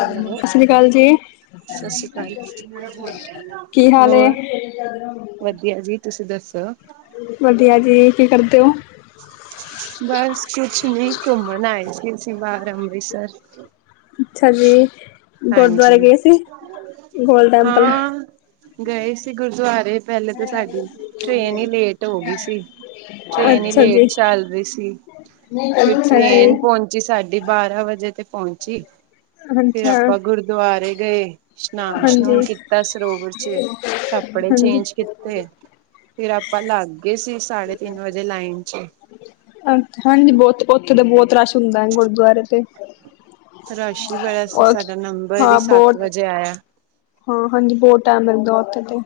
Hello, Sat Sri Akal ji Sat Sri ਅਕਾਲ ਕੀ ਹਾਲ ਹੋਰ ਏ ਵਧੀਆ ਜੀ ਤੁਸੀਂ ਦੱਸੋ? ਵਧੀਆ ਜੀ ਕੀ ਕਰਦੇ ਓ? ਬਸ ਕੁਛ ਨੀ ਘੁੰਮਣ ਆਏ ਸੀ ਅਸੀਂ ਬਾਹਰ ਅੰਮ੍ਰਿਤਸਰ। ਅੱਛਾ ਜੀ, ਗੁਰਦੁਆਰੇ ਹਾਂਜੀ ਗਏ ਸੀ ਗੋਲਡਨ ਟੈਂਪਲ। ਹਾਂ ਗਏ ਸੀ ਗੁਰਦੁਆਰੇ ਪਹਿਲੇ ਤਾਂ ਸਾਡੀ ਟ੍ਰੇਨ ਈ ਲੇਟ ਹੋਗੀ ਸੀ। ਟ੍ਰੇਨ ਈ ਅੱਛਾ ਜੀ ਲੇਟ ਚੱਲ ਰੀ ਸੀ ਫਿਰ ਅੱਛਾ ਜੀ ਟ੍ਰੇਨ ਪਹੁੰ ਚੀ ਸਾਡੀ ਬਾਰਾਂ ਵਜੇ ਤੇ ਪਹੁੰਚੀ। ਫਿਰ ਅੱਛਾ। ਆਪਾਂ ਗੁਰਦੁਆਰੇ ਗਏ ਇਸ਼ਨਾਨ ਹਾਂਜੀ ਇਸ਼ਨੂਨ ਕੀਤਾ ਸਰੋਵਰ ਚ ਕੱਪੜੇ ਹਾਂਜੀ ਚੇਂਜ ਕੀਤੇ ਤੇ ਫਿਰ ਆਪਾਂ ਲੱਗ ਗਏ ਸੀ ਸਾਢੇ ਤਿੰਨ ਵਜੇ ਲਾਈਨ ਚ। ਅ ਹਾਂਜੀ ਬਹੁਤ ਓਥੇ ਤਾਂ ਬਹੁਤ ਰਸ਼ ਹੁੰਦਾ ਗੁਰਦੁਆਰੇ ਤੇ ਰਸ਼ ਹੀ ਬੜਾ ਸੀ ਔਰ ਸਾਡਾ ਨੰਬਰ ਈ ਹਾਂ ਸੱਤ ਬਹੁਤ ਵਜੇ ਆਇਆ। ਹਾਂ, ਹਾਂਜੀ ਬਹੁਤ ਟਾਈਮ ਲੱਗਦਾ ਉੱਥੇ ਤੇ।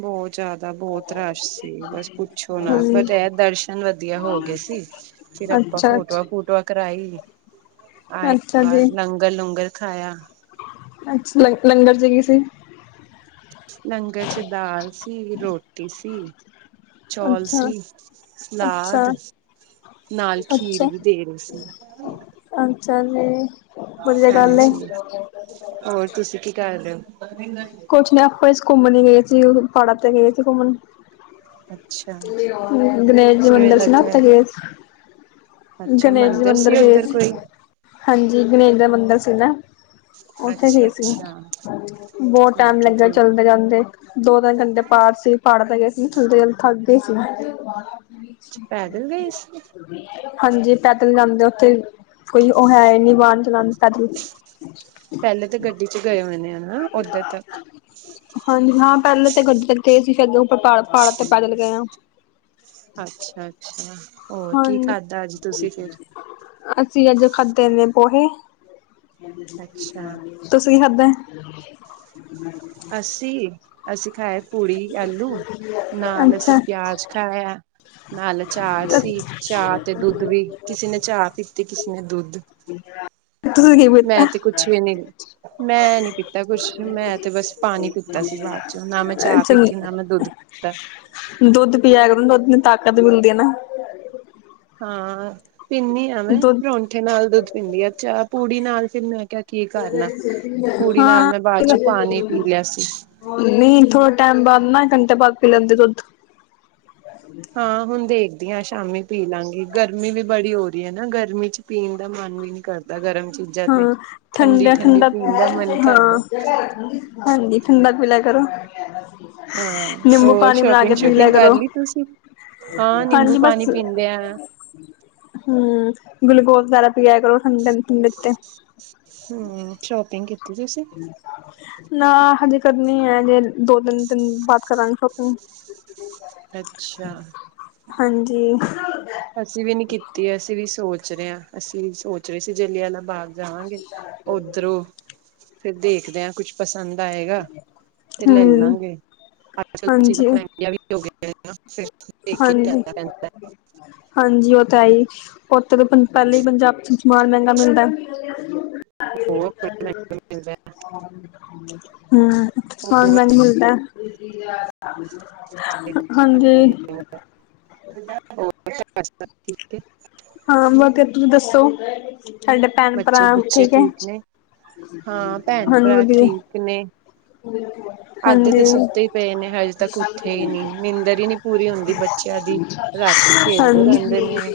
ਬਹੁਤ ਜ਼ਿਆਦ ਦਾ ਬਹੁਤ ਰਸ਼ ਸੀ ਬਸ ਪੁੱਛੋ ਨਾ ਹਾਂਜੀ ਬਟ ਐਹ ਦਰਸ਼ਨ ਵਧੀਆ ਹੋ ਗਏ ਸੀ। ਫਿਰ ਆਪਾਂ ਅੱਛਾ ਫੋਟੋਆਂ ਅੱਛਾ ਫੂਟੁਆਂ ਕਰਾਈ ਆਏ ਅੱਛਾ ਜੀ ਬਾਰ ਲੰਗਰ ਲੂੰਗਰ ਖਾਇਆ। ਅੱਛਾ ਲੰਗ ਲੰਗਰ ਚ ਕੀ ਸੀ? ਲੰਗਰ ਚ ਦਾਲ ਸੀ, ਰੋਟੀ ਸੀ ਚੌਲ ਅੱਛਾ ਸੀ, ਅੱਛਾ ਸਲਾਦ ਨਾਲ ਖੀਰ ਅੱਛਾ ਵੀ ਦੇ ਰਹੇ ਸੀ। ਅੱਛਾ ਜੀ, ਵਧੀਆ ਗੱਲ ਏ। ਹਾਂਜੀ। ਹੋਰ ਤੁਸੀਂ ਕੀ ਕਰ ਰਹੇ ਓ? ਕੁਛ ਨੀ ਆਪਾ ਘੁੰਮਣ ਹੀ ਗਏ ਸੀ ਪਹਾੜਾਂ ਤੇ ਗਏ ਸੀ ਘੁੰਮਣ। ਅੱਛਾ ਗਨੇਸ਼ ਕਿਵੇਂ ਮੰਦਿਰ ਸੀ ਨਾ ਲੱਗਿਆ। ਓਥੇ ਗ‌ਏ। ਅੱਛਾ ਗਣੇਸ਼ ਜੀ ਮੰਦਿਰ ਗਏ ਉੱਧਰ ਸੀ ਕੋਈ ਹਾਂਜੀ ਗਣੇਸ਼ ਦਾ ਮੰਦਿਰ ਸੀ ਨਾ। ਉੱਥੇ ਅੱਛਾ ਗਏ ਸੀ ਅੱਛਾ ਬਹੁਤ ਟਾਈਮ ਠੀਕ ਹੈ ਲੱਗਦਾ ਠੀਕ ਚਲਦੇ ਚਲਦੇ ਦੋ-ਤਿੰਨ ਘੰਟੇ ਪਾੜ ਸੀ ਪਾੜ ਤੇ ਗਏ ਸੀ ਥੱਲ ਥੱਕ ਗਈ ਸੀ ਨਾ। ਪੈਦਲ ਗਏ ਸੀ? ਹਾਂਜੀ ਪੈਦਲ ਜਾਂਦੇ ਉੱਥੇ ਕੋਈ ਓਹ ਹੈ ਹੀ ਨੀ ਵਾਹਨ ਚਲਾਣ ਨੂੰ ਪੈਦਲ ਪਹਿਲੇ ਤੇ ਗੱਡੀ ਚ ਗਏ ਹੋਣੇ ਆ ਨਾ ਓਥੇ ਤੱਕ। ਹਾਂਜੀ ਹਾਂ ਪਹਿਲੇ ਤੇ ਗੱਡੀ ਚ ਗਏ ਸੀ ਫੇਰ ਪਾੜ ਪਹਾੜਾਂ ਤੋਂ ਪੈਦਲ ਗਏ ਆ। ਅੱਛਾ-ਅੱਛਾ, ਹੋਰ ਕੀ ਹਾਂਜੀ, ਖਾਧਾ ਅੱਜ ਤੁਸੀਂ ਫੇਰ? ਅਸੀਂ ਅੱਜ ਖਾਦੇੇ ਨੇ ਪੋਹੇ। ਅੱਛਾ ਤੁਸੀ ਕੀ ਖਾਦਾ? ਅਸੀ, ਅਸੀ ਖਾਏ ਪੂੜੀ-ਆਲੂ ਨਾਲ ਅਸੀਂ ਅੱਛਾ ਪਿਆਜ ਖਾਇਆ। ਨਾਲ ਚਾਰ ਸੀ ਚਾਹ ਤੇ ਦੁੱਧ ਵੀ ਕਿਸੇ ਨੇ ਚਾਹ ਪੀਤੀ ਕਿਸੇ ਨੇ ਦੁੱਧ। ਤੁਸੀਂ ਕੀ ਪੀਤਾ? ਮੈਂ ਤੇ ਕੁਛ ਵੀ ਨੀ ਮੈਂ ਨੀ ਪੀਤਾ ਕੁਛ ਮੈਂ ਤੇ ਬਸ ਪਾਣੀ ਪੀਤਾ ਸੀ ਬਾਅ ਚ ਨਾ ਮੈਂ ਚਾਹ ਅੱਛਾ ਪੀਤੀ ਨਾ ਮੈਂ ਦੁੱਧ ਪੀਤਾ। ਦੁੱਧ ਪੀਆ ਕਰੋ ਦੁੱਧ ਤਾਕਤ ਮਿਲਦੀ ਆ ਨਾ। ਹਾਂ ਪੀਨੀ ਆ ਮੈਂ ਦੁੱਧ ਪਰੋਂਂਠੇ ਨਾਲ ਦੁੱਧ ਪੀਨੀ ਆ ਚਾਹ ਪੂੜੀ ਨਾਲ ਤੇ ਮੈਂ ਕਿਹਾ ਕੀ ਕਰਨਾ ਪੂੜੀ ਨਾਲ ਮੈਂ ਬਾਅ ਚ ਪਾਣੀ ਪੀ ਲਿਆ ਸੀ। ਨ‌ਈ ਥੋੜਾ ਟੈਮ ਬਾਅਦ ਨਾ ਘੰਟੇ ਬਾਅਦ ਪੀ ਲੈਂਦੇ ਦੁੱਧ। ਹਾਂ ਹੁਣ ਦੇਖਦੀ ਆ ਸ਼ਾਮੀ ਪੀ ਲਾਂਗੀ ਗਰਮੀ ਵੀ ਬੜੀ ਹੋ ਰਹੀ ਐ ਨਾ ਗਰਮੀ ਚ ਪੀਣ ਦਾ ਮਨ ਵੀ ਨੀ ਕਰਦਾ ਗਰਮ ਚੀਜ਼ਾਂ ਹਾਂ ਤੇ ਠੰਡਾ ਠੰਡੀ-ਠੰਡੀ ਠੰਡਾ ਪੀਣ ਦਾ ਮਨ ਕਰਦਾ‌। ਹਾਂ ਹਾਂਜੀ ਠੰਡਾ ਪੀ ਲਿਆ ਕਰੋ। ਹਾਂ, ਨਿੰਬੂ ਹੋਰ ਪਾਣੀ ਬਣਾ ਕੇ ਸ਼ੋਪਿੰਗ ਪੀ ਲਿਆ ਸ਼ੂਪਿੰਗ ਕਰ ਕਰੋ ਲਈ ਤੁਸੀਂ? ਹਾਂ ਨਿੰਬੂ ਹਾਂਜੀ ਪਾਣੀ ਬਸ ਪੀਂਦੇ ਆ ਹੂੰ ਗੁਲੂਕੋਜ਼ ਜ਼ਿਆਦਾ ਪੀਆ ਕਰੋ ਠੰਡੀ-ਠੰਡੀ ਠੰ ਹੂੰ, ਸ਼ੋਪਿੰਗ ਕੀਤੀ ਤੁਸੀਂ? ਨਾ ਹਜੇ ਕਰਨੀ ਐ ਹੈਜੇ ਦੋ-ਤਿੰਨ ਦਿਨ ਬਾਅਦ ਕਰਾਂਗੇ ਸ਼ੋਪਿੰਗ। ਅੱਛਾ। ਹਾਂਜੀ। ਅਸੀਂ ਵੀ ਨੀ ਕੀਤੀ, ਅਸੀਂ ਵੀ ਸੋਚ ਰਹੇ ਆ, ਅਸੀਂ ਵੀ ਸੋਚ ਰਹੇ ਸੀ ਜਲਿਆਂ ਆਲਾ ਬਾਗ ਜਾਵਾਂਗੇ, ਉਧਰੋਂ ਫਿਰ ਦੇਖ ਦੇ ਆਂ, ਕੁਛ ਪਸੰਦ ਆਏਗਾ ਤੇ ਲੈ ਹਮ ਲਾਂਗੇ, ਅੱਜ- ਕਲ ਹਾਂਜੀ ਚੀਜ਼ਾਂ ਪੈਂਦਾ ਹਾਂਜੀ ਹਾਂਜੀ, ਉਹ ਤਾਂ ਹੈ ਈ। ਓਥੇ ਪਹਿਲੇ ਹੀ ਪੰਜਾਬ 'ਚ ਸਮਾਨ ਮਹਿੰਗਾ ਮਿਲਦਾ। ਹੋਰ ਮਿਲਦਾ ਹਮ। ਸਾਮਾਨ ਹੋਰ ਮਹਿੰਗਾ ਮਿਲਦਾ, ਹਾਂਜੀ। [unintelligible] [inaudible] ਠੀਕ ਏ। ਹਾਂ, ਬਾਕੀ ਤੁਸੀਂ ਦੱਸੋ? ਤਾਡੇ ਭੈਣ ਭਰਾ ਬੱਚੇ ਬੁੱਚੇ ਠੀਕ ਏ, ਨੇ ਹਾਂ ਭੈਣ ਹਾਂਜੀ ਭਰਾ ਵਧੀਆ। ਠੀਕ ਨੇ ਬਿਲਕੁਲ। ਅੱਧੇ ਤੇ ਸੁੱਤੇ ਹੀ ਪਏ ਨੇ ਹਜੇ ਤੱਕ ਉੱਥੇ ਹੀ ਨਹੀਂ, ਨਿੰਦਰ ਹੀ ਨਹੀਂ ਪੂਰੀ ਹੁੰਦੀ ਬੱਚਿਆਂ ਦੀ। ਰਾਤੀ ਖੇਲਦੇ ਰਹਿੰਦੇ ਹਾਂਜੀ ਨੇ।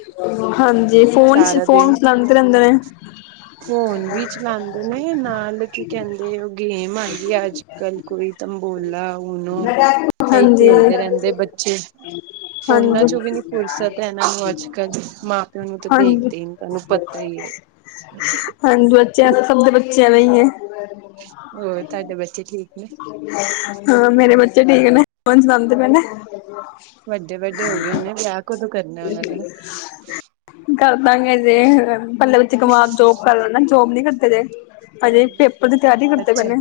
ਹਾਂਜੀ, ਫੋਨ ਚ ਸਾਰਾ ਫੋਨ ਦਿਨ ਚਲਾਂਦੇ ਰਹਿੰਦੇ ਨੇ। ਫੋਨ ਵੀ ਚਲਾਂਦੇ ਨੇ, ਨਾਲ ਕੀ ਕਹਿੰਦੇ, ਓ ਗੇਮ ਆ ਗਈ ਆ ਅੱਜ -ਕੱਲ ਕੋਈ। ਤੰਬੋਲਾ, ਓਨੋ ਏਹੀ ਹਾਂਜੀ ਖੇਲਦੇ ਰਹਿੰਦੇ ਬੱਚੇ। ਫੋਨਾਂ ਹਾਂਜੀ ਚੋਂ ਵੀ ਨੀ ਫ਼ੁਰਸਤ ਹੈ ਇਹਨਾਂ ਨੂੰ ਅੱਜ- ਕੱਲ, ਮਾਂ ਪਿਓ ਨੂੰ ਤਾਂ ਹਾਂਜੀ ਦੇਖਦੇ ਹੀ ਨਹੀਂ ਤੁਹਾਨੂੰ ਪਤਾ ਹੀ ਹੈ। [unintelligible] ਹਾਂਜੀ, ਬੱਚਿਆ, ਸਭ ਦੇ ਬੱਚੇ ਇਵੇਂ ਹੀ ਏ। ਹੋਰ, ਤੁਹਾਡੇ ਬੱਚੇ ਠੀਕ ਨੇ? ਹਾਂ! ਮੇਰੇ ਬੱਚੇ ਠੀਕ ਨੇਂ। ਫੋਨ ਚਲਾਂਦੇ ਪਏ ਨੇ। ਵੱਡੇ, ਵੱਡੇ ਹੋ ਗਏ ਹੋਣੇ, ਵਿਆਹ ਕਦੋ ਕਰਨਾ ਏ ਉਹਨਾਂ ਦਾ? ਕਰਦਾਂਗੇ ਅਜੇ, ਪਹਿਲੇ ਤੇ ਇਕ ਵਾਰ ਜੋਬ ਕਰ ਲੈਣ ਹੀ, ਜੋਬ ਨੀ ਕਰਦੇ ਪਏ, ਹਜੇ ਪੇਪਰ ਦੀ ਤਿਆਰੀ ਕਰਦੇ ਪਏ ਅੱਛਾ ਨੇ।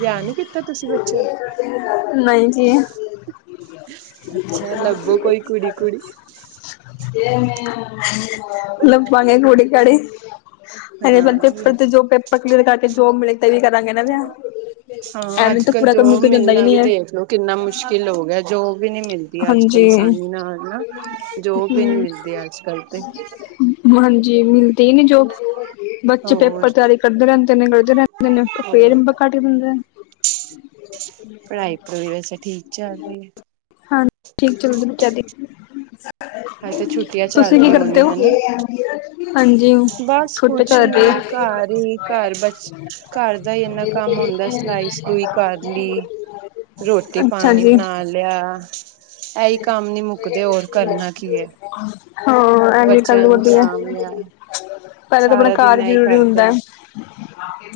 ਵਿਆਹ ਨੀ ਕੀ ਨਹੀਂ ਜੀ। ਅੱਛਾ ਲੱਭੋ [inaudible] ਕੋਈ ਕੁੜੀ ਕੁੜੀ ਮਤਲਬ ਪਾਣੇ ਕੌੜੇ ਕਾੜੇ ਹਲੇ ਤੇ ਪੇਪਰ, ਹਾਂ ਤੇ ਜੋ ਪੇਪਰ ਕਲੀਅਰ ਕਰਕੇ ਜੋਬ ਮਿਲ ਗ ਤੇ ਹੀ ਕਰਾਂਗੇ ਨਾ ਵਿਆਹ। ਹਾਂ ਐਂਵੇਂ ਅੱਜ ਤੇ ਕੱਲ ਜੋਬ ਮਿਲਨਾ ਵੀ ਦੇਖ ਲਓ ਕਿੰਨਾ ਮੁਸ਼ਕਿਲ ਹੋ ਗਿਆ ਹੈ, ਜੋਬ ਵੀ ਨੀ ਮਿਲਦੀ ਦੀ ਅੱਜ -ਕੱਲ ਹਾਂਜੀ ਅਸਾਨੀ ਨਾਲ ਨਾ, ਜੋਬ ਵੀ ਨੀ ਹੂੰ ਮਿਲਦੀ ਅੱਜ-ਕੱਲ ਤੇ। ਹਾਂਜੀ, ਮਿਲਦੀ ਹੀ ਨੀ। ਜੋਬ, ਬੱਚੇ ਹੋਰ ਪੇਪਰ ਦੀ ਤਿਆਰੀ ਕਰਦੇ ਰਹਿੰਦੇ ਨੇ, ਕਰਦੇ ਰਹਿੰਦੇ ਨੇ, ਪਰ ਫੇਰ ਹੋਰ ਨੰਬਰ ਘੱਟ ਹੀ ਦਿੰਦੇ ਨੇ। ਪੜਾਈ ਪੁੜੂਈ ਵੈਸੇ ਠੀਕ ਚੱਲ ਰਹੀ ਹੈ? ਹਾਂਜੀ, ਠੀਕ ਚਲਦੀ ਬੱਚਿਆਂ ਦੀ। ਹਲੇ ਤੇ ਛੁੱਟੀਆਂ ਚੱਲ ਤੁਸੀਂ ਕੀ ਰਹੀ ਹੋਣਾ, ਕਰਦੇ ਹੋ ਹੈਨਾ! ਹਾਂਜੀ ਬ ਸ ਛੁੱਟ ਕੁਛ ਚੱਲ ਰਹੀ ਨੀ, ਘਰ ਹੀ। ਹੈ। ਘਰ ਬਚ, ਘਰ ਦਾ ਹੀ ਏਨਾਂ ਕੰਮ ਹੁੰਦਾ ਏ, ਸਿਲਾਈ ਸਲੂਈ ਕਰ ਲੀ, ਰੋਟੀ ਅੱਛਾ ਪਾਣੀ ਜੀ ਬਣਾ ਲ ਲਿਆ, ਇਹੀ ਕੰਮ ਨੀ ਮੁੱਕਦੇ, ਹੋਰ ਕਰਨਾ ਕੀ ਹੈ? ਹਾਂ! ਬੱਚਿਆਂ ਨੂੰ ਸਾਂਭ ਲਿਆ। ਪਹਿਲੇ ਤੇ ਆਪਣਾ ਸਾਰਾ ਘਰ ਦਿਨ ਹੀ ਇਹੀ ਜਰੂਰੀ ਕਰਦੇ ਹੁੰਦਾ। ਆ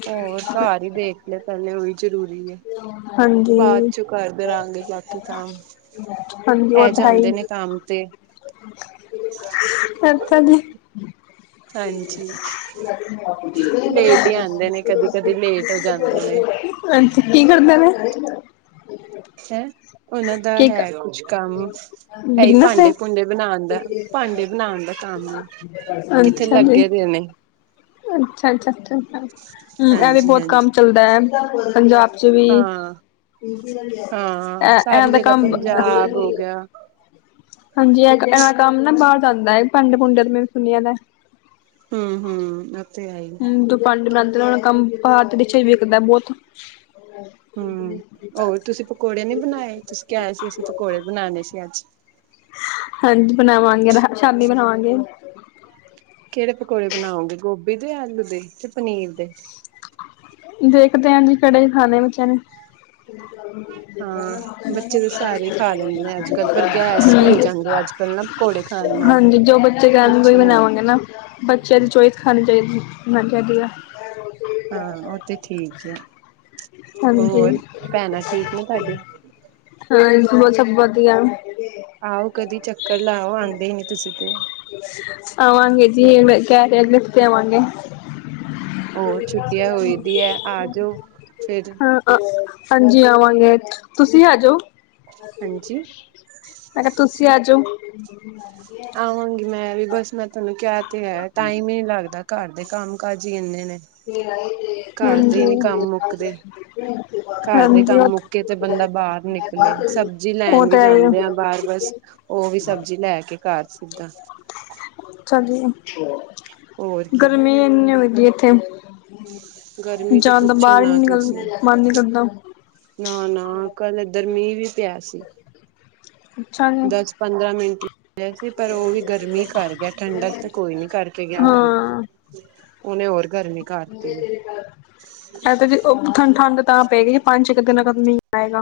ਹੋਰ ਘਰ ਈ ਦੇਖਲੇ ਪੈਲੇ ਓਈ ਜਰੂਰੀ ਐ। ਹਾਂਜੀ ਬਾਦ ਚੋ ਕਰਦੇ ਰਆਂਗੇ ਬਾਕੀ ਕੰਮ, ਐ ਜਾਂਦੇ ਨੇ ਕੰਮ ਤੇ। ਵਰਤਾਂਗੀ ਹਾਂਜੀ। [inaudible] ਲੇਟ ਹੀ ਆਂਦੇ ਨੇ ਕਦੀ ਕਦੀ ਲੇਟ ਹੋ ਜਾਂਦੇ ਨੇ ਅੱਛਾ, ਕੀ ਕਰਦੇ ਨੇ? ਹੈਂ, ਓਨਾਂ ਦਾ ਕੀ ਹੈ ਕੁਛ ਕੰਮ। ਐਈ ਬਿਜਨਸ ਹੈ ਭਾਂਡੇ ਭੂੰਡੇ ਬਨਾਨ ਦਾ, ਭਾਂਡੇ ਬਨਾਨ ਦਾ ਕੰਮ ਏ। ਕਿੱਥੇ ਲੱਗੇ ਦੇ ਨੇ। ਅੱਛਾ-ਅੱਛਾ। [unintelligible] ਐ ਵੀ ਹਾਂਜੀ ਬੋਤ ਹਾਂਜੀ ਕੰਮ ਚੱਲਦਾ ਐ ਪੰਜਾਬ ਚ ਵੀ। ਹਾਂ। ਹਾਂ ਐ-ਐ ਸਾਰੀ ਦਾ ਜਗ੍ਹਾ ਕੰਮ ਪੰਜਾਬ ਹੋ ਗਿਆ ਹਾਂਜੀ ਐ-ਐ ਕੰਮ ਨਾ ਬਾਰ ਜਾਂਦਾ ਐ ਭਾਂਡੇ ਭੁੰਡਿਆਂ ਤੇ ਮੈਂ ਵੀ ਸੁਨੇਆ ਦਾ। ਹੂੰ-ਹੂੰ। ਹੂੰ ਜੋ ਪਾਂਡੇ ਬਨਾਂਦੇ ਨੇ ਓਨਾਂ ਦਾ ਕੰਮ ਭਾਰਤ ਵਿੱਚ ਈ ਵਿਕਦਾ ਬੋਤ। [inaudible] ਹੂੰ। ਹੋਰ ਤੁਸੀਂ ਬਨਾਨੇ ਸੀ ਅੱਜ। ਹਾਂਜੀ ਬਨਾਵਾਂਗੇ ਨਾ ਸ਼ਾਮੀਂ ਬਨਾਵਾਂਗੇ। ਕੇੜੇ ਪਕੌੜੇ ਬਨਾਓਗੇ ਗੋਭੀ ਦੇ ਯਾ ਆਲੂ ਦੇ, ਕੇ ਪਨੀਰ ਦੇ। ਦੇਖਦੇ ਆਂ ਜੀ ਕੇੜੇ ਖਾਨੇ ਬੱਚੇਆਂ ਨੇ। ਹਾਂ ਬੱਚੇ ਤਾਂ ਸਾਰੇ ਹੀ ਖਾ ਲੈਂਦੇ [inaudible] ਕੱਲ ਨਾ ਪਕੌੜੇ ਖਾਨ ਨਾਲ, ਪੁਛਨ ਨਾਲ ਹੈਨਾ ਬੱਚਿਆਂ ਦੀ ਚੋਇਸ ਖਾਨੀ ਚਾਈਦੀ ਐ ਮੈ ਕਿਆ ਠੀਕ ਆ। [inaudible] ਹਾਂ ਓ ਤੇ ਠੀਕ ਐ, ਹਾਂਜੀ ਹੋਰ ਭੈਣਾਂ ਠੀਕ ਨੇ ਤਾਡੀ। ਹਾਂਜੀ ਓ ਸਬ ਵਦੀਆ। ਆਓ ਕਦੀ ਚੱਕਰ ਲਾਓ ਆਂਦੇ ਈ ਨੀ ਤੁਸੀਂ ਤੇ। ਆਵਾਂਗੇ ਜੀ ਕੈਰੀਅਰ ਲਿਖ ਕੇ ਆਵਾਂਗੇ। ਓ ਛੁੱਟੀਆਂ ਹੋਈ ਦੀ ਐ ਆਜੋ ਫੇਰ। ਹਾਂ ਹਾਂਜੀ ਆਵਾਂਗੇ, ਤੁਸੀਂ ਆਜੋ। ਹਾਂਜੀ ਮੈਂ ਕਿਆ ਤੁਸੀਂ ਆਜੋ। ਆਵਾਂਗੀ ਮੈਂ ਵੀ ਬਸ ਮੈਂ ਤਾਨੂੰ ਕਿਆ ਤੇ ਹੈ ਟਾਈਮ ਨੀ ਲੱਗਦਾ ਘਰ ਦੇ ਕੰਮ ਕਾਜ ਈ ਏਨੇ ਨੇ। ਘਰ ਦੇ ਹਾਂਜੀ-ਹਾਂਜੀ, ਹੀ ਨੀ ਕੰਮ ਮੁੱਕਦੇ ਓ ਤਾਂ ਕੇ ਤੇ ਬੰਦਾ ਬਾਰ ਨਿਕਲੇ ਸਬਜ਼ੀ ਲੈ ਉਹ ਵੀ ਤਾਂ ਹੈ ਜਾਂਦੇ ਆਂ ਬਾਰ ਬਸ ਹੀ ਓ ਵੀ ਸਬਜ਼ੀ ਲੈ ਕੇ ਘਰ ਸਿੱਦਾ। ਹੋਰ [unintelligible] ਕੀ ਗਰਮੀ ਏਨੀ ਹੋਈਦੀ ਏਥੇ। ਗਰਮੀ ਤੇ ਜਾਨ ਦਾ ਪੁੱਛੋ ਬਾਰ ਈ ਨਾ ਨਿਕਲ ਮਨ ਨੀ ਕਰਦਾ। ਨਾ-ਨਾ ਕੱਲ ਐਦਰ ਮੀਂਹ ਵੀ ਪਿਆ ਸੀ। ਅੱਛਾ ਜੀ। ਪੰਦਰਾਂ ਮਿੰਟ ਈ। ਵੈਸੇ ਪਰ ਓ ਵੀ ਗਰਮੀ ਕਰ ਗੇਆ ਠੰਡਕ ਤੇ ਕੋਈ ਨੀ ਕਰਕੇ ਗੇਆ ਓ ਵੀ। ਹਾਂ, ਓਨੇ ਹੋਰ ਗਰਮੀ ਕਰਤੀ ਏ। ਐ ਤਾਂ ਜੇ ਓ ਠ ਠੰਡ ਤਾਂ ਪਏਗੀ ਜੇ ਪੰਜ-ਛੇ ਕ ਦਿਨਾਂ ਬਾਦ ਮੀਂਹ ਆਏਗਾ।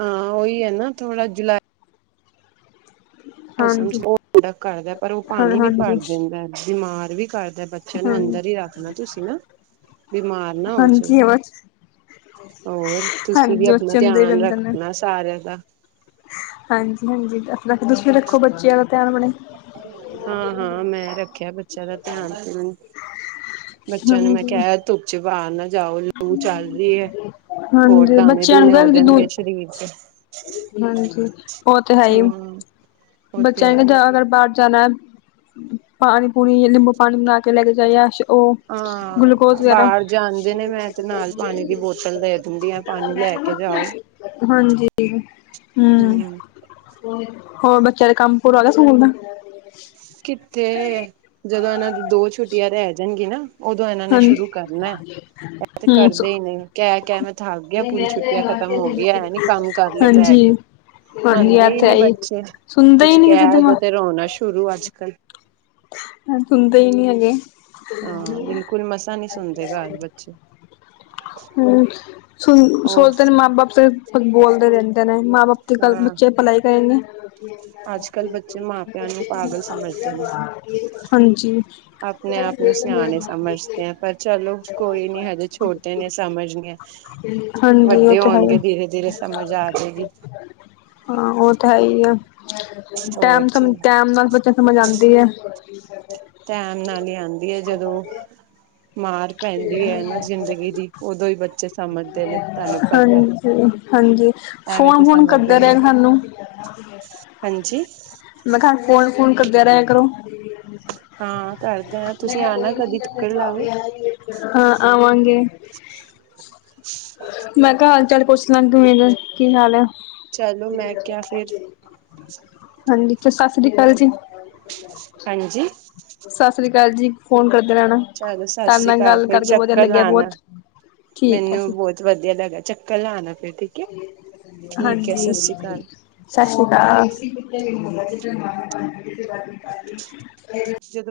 ਹਾਂ ਉਹੀ ਹੈ ਨਾ ਥੋੜਾ ਜੁਲਾੲ। ਮੌਸਮ ਹਾਂਜੀ, 'ਚ ਉਹ ਪੂਰਾ ਕਰਦਾ, ਪਰ, ਉਹ ਹਾਂ ਪਾਣੀ ਵੀ ਹਾਂਜੀ, ਭਰ ਦਿੰਦਾ, ਬਿਮਾਰ ਵੀ ਕਰਦਾ ਬਾ। ਬੱਚਿਆਂ ਨੂੰ ਹਾਂ ਅੰਦਰ ਹੀ ਰੱਖਣਾ ਤੁਸੀਂ ਨਾ, ਬਿਮਾਰ ਨਾ ਹੋਜੇ। ਹਾਂਜੀ ਬਸ ਔਰ, ਤੁਸੀਂ ਵੀ ਹਾਂਜੀ ਆਪਣਾ ਬੱਚੇ ਅੰਦਰ ਹੀ ਧਿਆਨ ਰਹਿੰਦੇ ਨੇ। ਰੱਖਣਾ ਸਾਰਿਆਂ ਦਾ। ਹਾਂਜੀ -ਹਾਂਜੀ, ਰ ਤੁਸੀ ਵੀ ਰੱਖੋ ਬੱਚਿਆਂ ਦਾ ਧਿਆਨ ਆਪਣੇ। ਹਾਂ -ਹਾਂ, ਮੈਂ ਰੱਖਿਆ ਬ। ਬੱਚਿਆਂ ਦਾ ਧਿਆਨ ਧਆਨ, ਬੱਚਿਆਂ ਨੂੰ, ਮੈਂ ਹਾਂਜੀ ਕਿਹਾ ਧੁੱਪ 'ਚ ਪਾਰਨਾ। ਜਾਓ ਲੂ ਚੱਲ ਜਏ, ਹੋਰ, ਹਾਂਜੀ, ਦਾਣੇ- ਬੱਚਿਆਂ ਨੂੰ ਦੂਣੇ ਹੋ ਕਹਿ ਜਦੋਂ ਜਾਣਗੇ ਸਰੀਰ ਤੇ। ਹਾਂਜੀ, ਉਹ ਤੇ ਹੈ ਹੀ। ਹਮ ਉਹ ਤੇ ਬੱਚਿਆਂ ਨੇ ਹੈ ਅਗਰ ਬਾਹਰ ਜਾਨਾ ਹੈ, ਪਾਣੀ -ਪੂੰਣੀ ਨੀਬੂੰ ਪਾਣੀ ਬਣਾ ਕੇ ਲੈ ਕੇ ਜਾਈਏ। ਉਹ ਗਲੂਕੋਜ ਹਾਂ ਵਗੈਰਾ ਬਾਹਰ ਜਾਂਦੇ ਨੇ, ਮੈਂ ਤੇ ਨਾਲ ਪਾਣੀ ਦੀ ਬੋਤਲ ਦੇ ਦਿੰਦੀ ਹਾਂ। ਪਾਨੀ ਲੈ ਕੇ ਜਾਓ। ਹਾਂਜੀ ਹਮ। ਹੋਰ ਬੱਚਿਆਂ ਦਾ ਕੰਮ ਪੂਰਾ ਹੋ ਗਿਆ ਸਕੂਲ ਦਾ। ਕਿੱਥੇ ਜਦੋਂ ਇਹਨਾਂ ਦੀ, ਦੋ ਛੁੱਟੀਆਂ ਰਹਿ ਜਾਨਗੀ ਨਾ। ਉਦੋਂ ਇਹਨਾਂ ਨੇ ਹਾਂਜੀ ਸ਼ੁਰੂ ਕਰਨਾ, ਇਹ ਤੇ ਹਮ ਕਰਦੇ ਹੀ ਨਹੀਂ ਕਹਿ- ਕਹਿ ਮੈਂ ਥਕ। ਹੋ ਗਈਆ ਪੂਰੀ ਛੁੱਟੀਆਂ ਖਤਮ ਹੋ ਗਈ ਹੈ, ਇਹ ਨੀ ਕੰਮ ਕਰ ਲਏ ਬਹਿ ਹਾਂਜੀ ਕੇ। ਹਾਂਜੀ ਮੰਨਦੇ ਆ ਹੀ ਤੇ ਨੀ ਆਈ ਬੱਚੇ, ਸੁਣਦਾ ਕੁਛ ਹੀ ਨੀ ਕਿਸੇ ਦੀ ਕਹਿ ਦੋ ਮਾਂ ਤੇ ਰੋਣਾ ਸ਼ੁਰੂ ਅੱਜ -ਕੱਲ। ਹਾਂ ਤੁੰਦੇ ਹੀ ਨਹੀਂ ਹੈਗੇ। ਹਾਂ ਬਿਲਕੁਲ ਮਸਾਂ ਨਹੀਂ ਸੁਣਦੇ ਘਰ ਬੱਚੇ। ਹਮ ਸੁਣ ਉਹ ਸੋਚਦੇ ਨੇ ਮਾਂ- ਬਾਪ, ਬੋਲਦੇ ਰਹਿੰਦੇ। ਕਹਿੰਦੇ ਮਾਂ ਬਾਪ ਦੀ ਗੱਲ, ਹਾਂ ਬੱਚੇ ਪਲਾਈ ਕਰੇਗੇ। ਅੱਜ ਕੱਲ੍ਹ ਬੱਚੇ ਮਾਂ ਪਿਆਂ ਨੂੰ ਪਾਗਲ ਸਮਝਦੇ ਨੇ ਹਾਂਜੀ। ਆਪਣੇ -ਆਪ ਨੂੰ ਸਿਆਣੇ ਸਮਝਦੇ ਆ, ਪਰ ਚਲੋ ਕੋਈ ਨੀ ਹਜੇ ਛੋਟੇ ਨੇ ਸਮਝ ਨੀ ਠੀਕ ਹੈ ਹਾਂਜੀ ਉਹ ਵੱਡੇ ਤੇ ਹੈ ਹੋਣਗੇ ਹੀ। ਧੀਰੇ- ਧੀਰੇ, ਸਮਝ ਆਜੇਗੀ ਹਾਂ ਉਹ ਤਾਂ ਹੈ ਹੀ ਆ, ਹੋਰ ਟੈਮ ਸਮ ਜੀ ਟੈਮ ਨਾਲ ਬੱਚਾ ਸਮਝ ਆਂਦੀ ਏ [unintelligible] ਟੈਮ ਨਾਲ ਹੀ ਆਉਂਦੀ ਹੈ ਜਦੋਂ, ਮਾਰ ਪੈਂਦੀ ਹੈ ਨਾ ਜ਼ਿੰਦਗੀ ਦੀ। ਉਦੋਂ ਹੀ ਬੱਚੇ। ਸਮਝਦੇ ਨੇ ਤੁਹਾਨੂੰ ਪਤਾ ਹਾਂਜੀ -ਹਾਂਜੀ, ਐਵੇਂ ਤੇ ਫੋਨ, ਫੋਨ ਸਮਝਦੇ ਕਰਦੇ ਨੀ ਰਹੇ ਹਾਨੂੰ। ਹਾਂਜੀ। ਮੈਂ ਕਿਹਾ ਫੋਨ ਫੂਨ ਕਰਦੇ ਰਿਹਾ ਕਰੋ। ਹਾਂ ਕਰਦੇ ਆ ਤੁਸੀਂ ਆਣਾ ਕਦੀ ਚੱਕਰ ਲਾਓ ਹਾਂ ਆਵਾਂਗੇ [inaudible] ਮੈਂ ਕਿਹਾ ਹਾਲ ਚਾਲ ਪੁੱਛ ਲੈ, ਕਿਵੇਂ ਦਾ, ਕੀ ਹਾਲ ਹੈ ਚਲੋ ਮੈਂ ਕਿਹਾ ਫਿਰ ਹਾਂਜੀ ਤੇ ਸਸ਼੍ਰੀ ਅਕਾਲ ਜੀ। ਹਾਂਜੀ। ਸਸ੍ਰੀ ਅਕਾਲ ਜੀ ਫੋਨ ਕਰਦੇ ਰਹਿਣਾ। ਚੱਲੋ ਤੁਹਾਡੇ ਸਸ੍ਰੀ ਨਾਲ ਅਕਾਲ, ਗੱਲ ਫੇਰ ਕਰਕੇ ਵਧੀਆ ਚੱਕਰ ਲੱਗਿਆ ਲਾਉਣਾ, ਬਹੁਤ ਠੀਕ ਹੈ ਮੈਨੂੰ ਜੀ ਬਹੁਤ ਵਧੀਆ ਲੱਗਾ, ਚੱਕਰ ਲਾਉਣਾ ਫੇਰ ਠੀਕ ਹੈ ਠੀਕ ਹੈ ਹਾਂਜੀ। ਸਤਿ ਸ੍ਰੀ ਅਕਾਲ ਸਸ੍ਰੀ ਅਕਾਲ ਜਦੋਂ